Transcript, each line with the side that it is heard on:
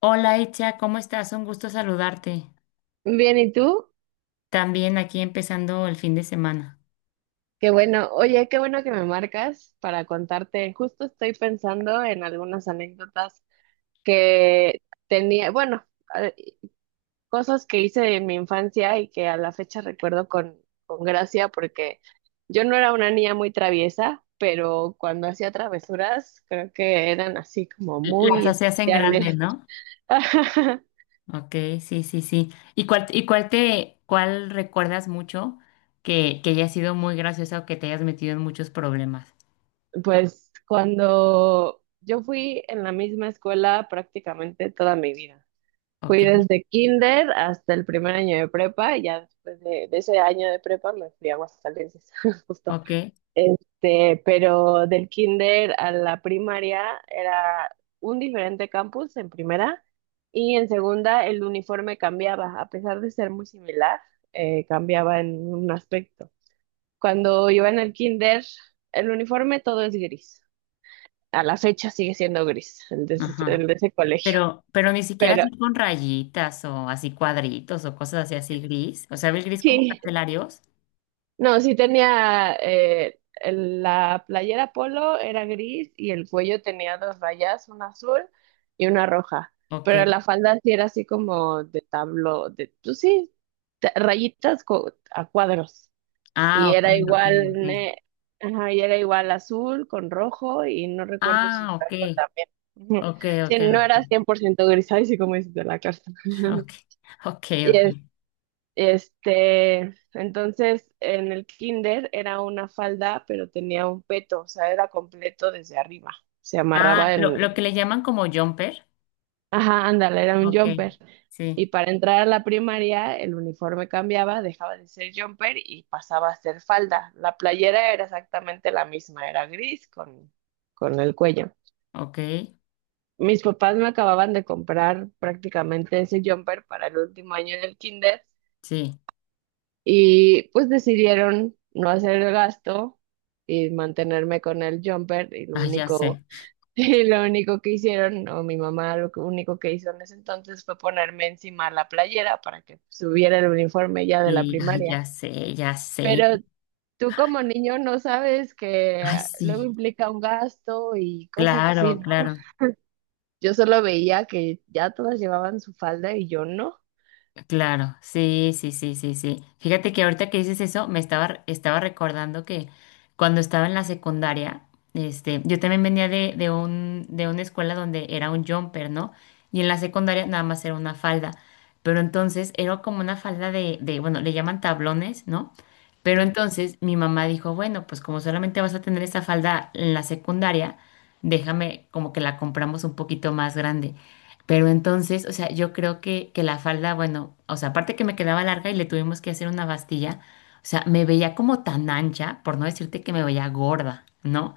left: Hola Echa, ¿cómo estás? Un gusto saludarte.
right: Bien, ¿y tú?
left: También aquí empezando el fin de semana.
right: Qué bueno. Oye, qué bueno que me marcas para contarte. Justo estoy pensando en algunas anécdotas que tenía, bueno, a- cosas que hice en mi infancia y que a la fecha recuerdo con gracia porque yo no era una niña muy traviesa, pero cuando hacía travesuras creo que eran así como
left: Las
right: muy
left: hacías en grande,
right: especiales.
left: ¿no? Ok, sí, sí, sí. Y cuál te, cuál recuerdas mucho que haya sido muy graciosa o que te hayas metido en muchos problemas?
right: Pues cuando yo fui en la misma escuela prácticamente toda mi vida.
left: Ok,
right: Fui desde kinder hasta el primer año de prepa, y ya después de ese año de prepa me fui a Aguascalientes, justo.
left: ok,
right: Pero del kinder a la primaria era un diferente campus en primera y en segunda el uniforme cambiaba, a pesar de ser muy similar, cambiaba en un aspecto. Cuando iba en el kinder, el uniforme todo es gris. A la fecha sigue siendo gris el de ese
left: ajá.
right: el de ese colegio.
left: Pero ni siquiera
right: Pero
left: así con rayitas o así cuadritos o cosas así, así gris. O sea, ¿el gris como
right: sí,
left: carcelarios?
right: no, sí tenía la playera polo era gris y el cuello tenía dos rayas, una azul y una roja.
left: Ok.
right: Pero la falda sí era así como de tablo, de, pues sí, a cuadros.
left: Ah,
right: Y
left: ok,
right: era
left: ok,
right: igual,
left: ok.
right: ajá, y era igual azul con rojo y no recuerdo si
left: Ah,
right: blanco
left: ok,
right: también. Ujú.
left: ok,
right: Sí,
left: ok.
right: no era
left: Ok.
right: 100% gris, ay, sí, como dices de la carta.
left: Ok, ok,
right: Y
left: ok.
right: entonces en el kinder era una falda, pero tenía un peto, o sea, era completo desde arriba. Se
left: Ah,
right: amarraba
left: lo,
right: en,
left: lo que le llaman como jumper.
right: ajá, ándale, era un
left: Ok,
right: jumper.
left: sí,
right: Y para entrar a la primaria, el uniforme cambiaba, dejaba de ser jumper y pasaba a ser falda. La playera era exactamente la misma, era gris con el cuello.
left: ok,
right: Mis papás me acababan de comprar prácticamente ese jumper para el último año del kinder.
left: sí.
right: Y pues decidieron no hacer el gasto y mantenerme con el jumper y lo
left: Ah, ya sé.
right: único, y lo único que hicieron, o mi mamá único que hizo en ese entonces fue ponerme encima la playera para que subiera el uniforme ya de la
left: Sí, ah,
right: primaria.
left: ya sé, ya sé.
right: Pero tú como niño no sabes
left: Ay,
right: que luego
left: sí,
right: implica un gasto y cosas así,
left: claro,
right: ¿no?
left: claro.
right: Yo solo veía que ya todas llevaban su falda y yo no.
left: Claro, sí, sí, sí, sí, sí. Fíjate que ahorita que dices eso, estaba recordando que cuando estaba en la secundaria, este, yo también venía de una escuela donde era un jumper, ¿no? Y en la secundaria nada más era una falda. Pero entonces era como una falda bueno, le llaman tablones, ¿no? Pero entonces mi mamá dijo, bueno, pues como solamente vas a tener esa falda en la secundaria, déjame como que la compramos un poquito más grande. Pero entonces, o sea, yo creo que la falda, bueno, o sea, aparte que me quedaba larga y le tuvimos que hacer una bastilla, o sea, me veía como tan ancha, por no decirte que me veía gorda, ¿no?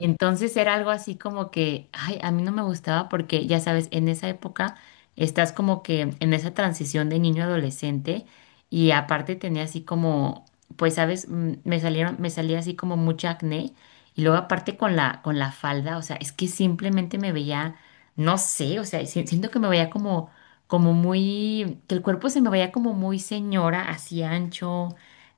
left: Entonces era algo así como que, ay, a mí no me gustaba porque, ya sabes, en esa época estás como que en esa transición de niño a adolescente y aparte tenía así como, pues, sabes, me salía así como mucha acné y luego aparte con la falda, o sea, es que simplemente me veía, no sé, o sea, siento que me veía como, como muy, que el cuerpo se me veía como muy señora, así ancho,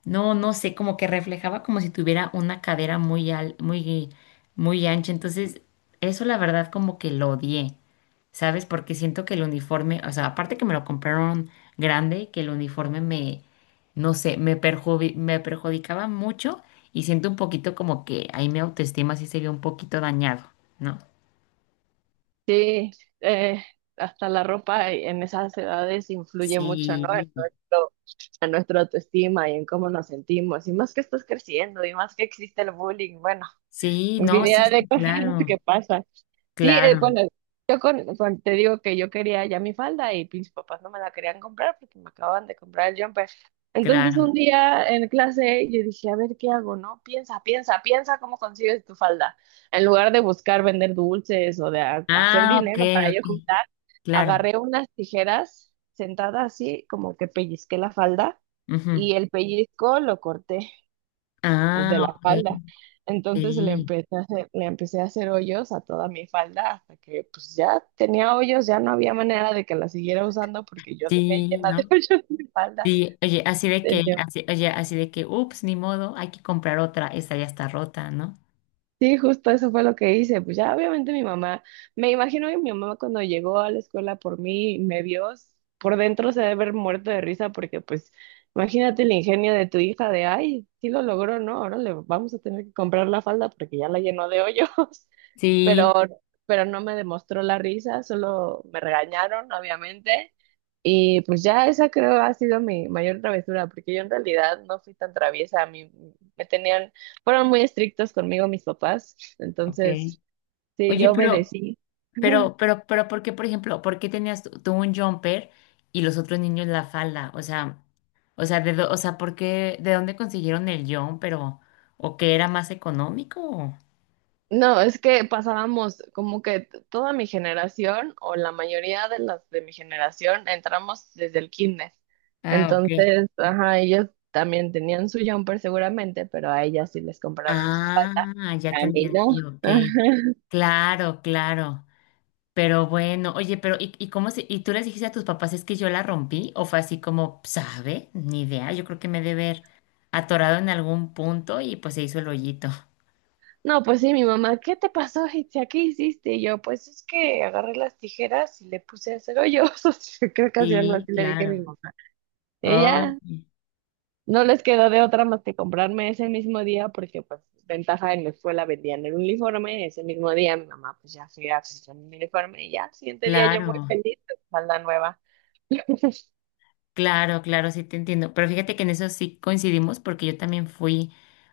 left: no, no sé, como que reflejaba como si tuviera una cadera muy ancha. Entonces, eso la verdad como que lo odié, ¿sabes? Porque siento que el uniforme, o sea, aparte que me lo compraron grande, que el uniforme me, no sé, me perjudicaba mucho y siento un poquito como que ahí mi autoestima sí se vio un poquito dañado, ¿no?
right: Sí, eh, hasta la ropa en esas edades influye mucho, ¿no? En
left: Sí,
right: nuestro, en nuestra autoestima y en cómo nos sentimos. Y más que estás creciendo y más que existe el bullying, bueno,
left: sí, no, sí,
right: infinidad
left: sí,
right: de cosas que
left: claro,
right: pasan. Sí,
left: claro,
right: bueno, yo con, te digo que yo quería ya mi falda y mis papás no me la querían comprar porque me acababan de comprar el jumper. Entonces un
left: claro.
right: día en clase yo dije, a ver, ¿qué hago, no? Piensa, piensa, piensa cómo consigues tu falda. En lugar de buscar vender dulces o de hacer
left: Ah, ok,
right: dinero para yo
left: ok,
right: juntar,
left: claro.
right: agarré unas tijeras sentada así, como que pellizqué la falda
left: Ujú.
right: y el pellizco lo corté el
left: Ah,
right: de la
left: ok,
right: falda. Entonces
left: sí,
right: le empecé a hacer hoyos a toda mi falda hasta que pues ya tenía hoyos, ya no había manera de que la siguiera usando porque yo dejé
left: sí,
right: llena de
left: no.
right: hoyos mi falda.
left: Sí, oye, así de que, así, oye, así de que, ups, ni modo, hay que comprar otra, esta ya está rota, ¿no?
right: Sí, justo eso fue lo que hice. Pues ya obviamente mi mamá, me imagino que mi mamá cuando llegó a la escuela por mí, y me vio, por dentro se debe haber muerto de risa porque pues imagínate el ingenio de tu hija de, ay, sí lo logró, ¿no? Ahora le vamos a tener que comprar la falda porque ya la llenó de hoyos. Pero,
left: Sí,
right: pero no me demostró la risa, solo me regañaron, obviamente. Y pues ya esa creo ha sido mi mayor travesura, porque yo en realidad no fui tan traviesa. A mí me tenían, fueron muy estrictos conmigo mis papás,
left: ok.
right: entonces sí,
left: Oye,
right: yo obedecí.
left: ¿por qué, por ejemplo, por qué tenías tú un jumper y los otros niños la falda? O sea, o sea, o sea, ¿por qué, de dónde consiguieron el jumper o que era más económico? O?
right: No, es que pasábamos como que toda mi generación o la mayoría de las de mi generación entramos desde el kinder.
left: Ah, ok.
right: Entonces, ajá, ellos también tenían su jumper seguramente, pero a ellas sí les compraron su falda.
left: Ah, ya te
right: A mí no.
left: entendí, ok. Claro, claro. Pero bueno, oye, pero ¿ y cómo se, y tú les dijiste a tus papás es que yo la rompí? ¿O fue así como, sabe? Ni idea, yo creo que me debe haber atorado en algún punto y pues se hizo el hoyito.
right: No, pues sí, mi mamá, ¿qué te pasó, Itzia? ¿Qué hiciste? Y yo, pues es que agarré las tijeras y le puse a hacer hoyos. Creo que así algo
left: Sí,
right: así le dije a mi
left: claro.
right: mamá.
left: Oye,
right: Ella no les quedó de otra más que comprarme ese mismo día, porque pues ventaja en la escuela vendían el uniforme. Ese mismo día mi mamá pues ya fui a hacer mi uniforme y ya, al siguiente día yo muy
left: claro.
right: feliz, con falda nueva.
left: Claro, claro, sí te entiendo. Pero fíjate que en eso sí coincidimos porque yo también fui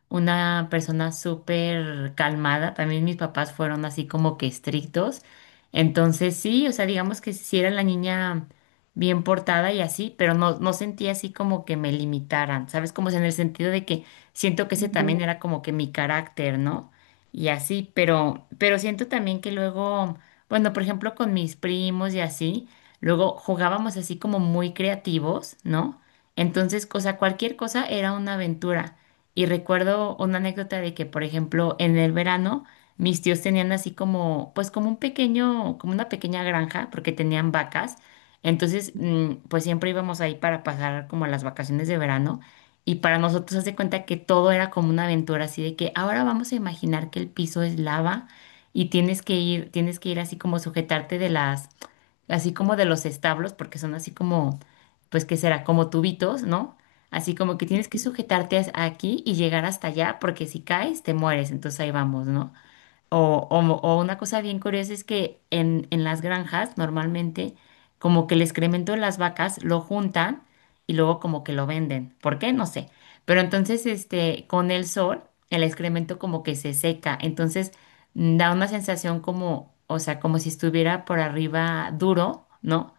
left: una persona súper calmada. También mis papás fueron así como que estrictos. Entonces sí, o sea, digamos que sí era la niña bien portada y así, pero no, no sentía así como que me limitaran, ¿sabes? Como si en el sentido de que siento que ese
right: Ujú.
left: también era como que mi carácter, ¿no? Y así, pero siento también que luego, bueno, por ejemplo, con mis primos y así. Luego jugábamos así como muy creativos, ¿no? Entonces, cosa, cualquier cosa era una aventura. Y recuerdo una anécdota de que, por ejemplo, en el verano mis tíos tenían así como, pues como un pequeño, como una pequeña granja, porque tenían vacas. Entonces, pues siempre íbamos ahí para pasar como las vacaciones de verano. Y para nosotros, haz de cuenta que todo era como una aventura, así de que ahora vamos a imaginar que el piso es lava y tienes que ir así como sujetarte de las así como de los establos, porque son así como, pues, ¿qué será? Como tubitos, ¿no? Así como que tienes que sujetarte aquí y llegar hasta allá, porque si caes, te mueres. Entonces ahí vamos, ¿no? O, o una cosa bien curiosa es que en las granjas normalmente como que el excremento de las vacas lo juntan y luego como que lo venden. ¿Por qué? No sé. Pero entonces este, con el sol el excremento como que se seca. Entonces mm, da una sensación como, o sea, como si estuviera por arriba duro, ¿no?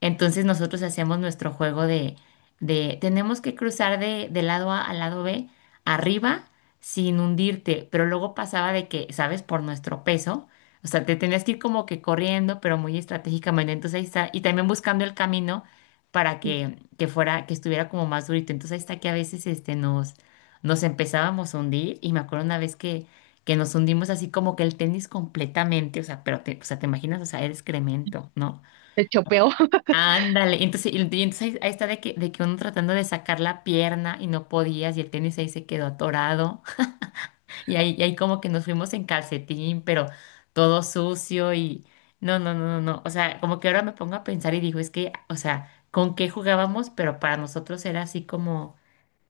left: Entonces nosotros hacemos nuestro juego de tenemos que cruzar de lado A al lado B arriba sin hundirte, pero luego pasaba de que, ¿sabes? Por nuestro peso, o sea, te tenías que ir como que corriendo, pero muy estratégicamente, entonces ahí está, y también buscando el camino para que fuera, que estuviera como más durito, entonces ahí está que a veces este, nos empezábamos a hundir, y me acuerdo una vez que nos hundimos así como que el tenis completamente, o sea, pero te, o sea, te imaginas, o sea, era excremento, ¿no?
right: Se chopeó.
left: Ándale, y entonces ahí, ahí está de que uno tratando de sacar la pierna y no podías y el tenis ahí se quedó atorado y ahí como que nos fuimos en calcetín, pero todo sucio y no, no, no, no, no, o sea, como que ahora me pongo a pensar y digo, es que, o sea, ¿con qué jugábamos? Pero para nosotros era así como,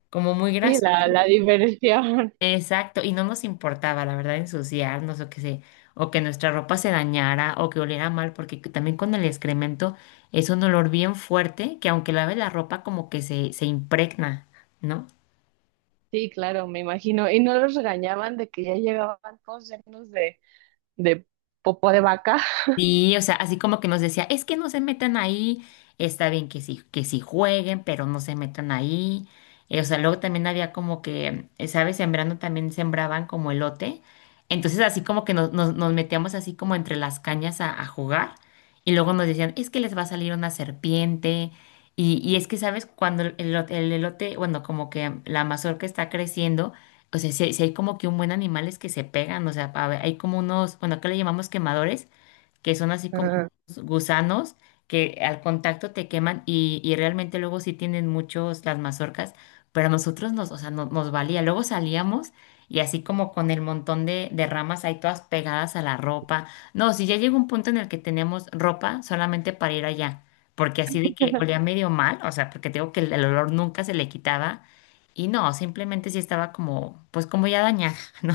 left: como muy
right: Sí,
left: gracioso.
right: la diversión.
left: Exacto, y no nos importaba, la verdad, ensuciarnos o que se, o que nuestra ropa se dañara o que oliera mal, porque también con el excremento es un olor bien fuerte que aunque laves la ropa como que se impregna, ¿no?
right: Sí, claro, me imagino. Y no los regañaban de que ya llegaban todos llenos de popó de vaca.
left: Sí, o sea, así como que nos decía, es que no se metan ahí, está bien que sí jueguen, pero no se metan ahí. O sea, luego también había como que, ¿sabes? Sembrando también sembraban como elote. Entonces así como que nos metíamos así como entre las cañas a jugar y luego nos decían, es que les va a salir una serpiente. Y es que, ¿sabes? Cuando el, el elote, bueno, como que la mazorca está creciendo, o sea, si, hay si hay como que un buen animales que se pegan, o sea, a ver, hay como unos, bueno, acá le llamamos quemadores que son así como
right: Ajá.
left: gusanos que al contacto te queman y realmente luego sí tienen muchos las mazorcas, pero a nosotros nos, o sea, nos valía. Luego salíamos y así como con el montón de ramas ahí todas pegadas a la ropa. No, si ya llegó un punto en el que teníamos ropa solamente para ir allá, porque así de que olía medio mal, o sea, porque te digo que el olor nunca se le quitaba. Y no, simplemente sí estaba como, pues como ya dañada, ¿no?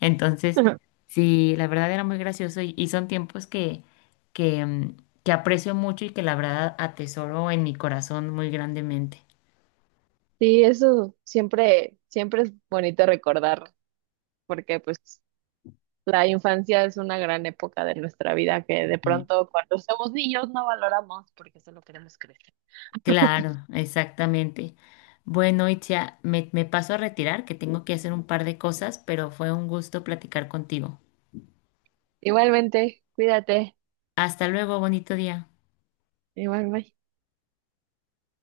left: Entonces, sí, la verdad era muy gracioso y son tiempos que, mm, que aprecio mucho y que la verdad atesoro en mi corazón muy grandemente.
right: Sí, eso siempre, siempre es bonito recordar, porque pues la infancia es una gran época de nuestra vida que de
left: Y
right: pronto cuando somos niños no valoramos porque solo queremos crecer.
left: claro, exactamente. Bueno, Itzia, me paso a retirar, que tengo que hacer un par de cosas, pero fue un gusto platicar contigo.
right: Igualmente, cuídate.
left: Hasta luego, bonito día.
right: Igual, bye.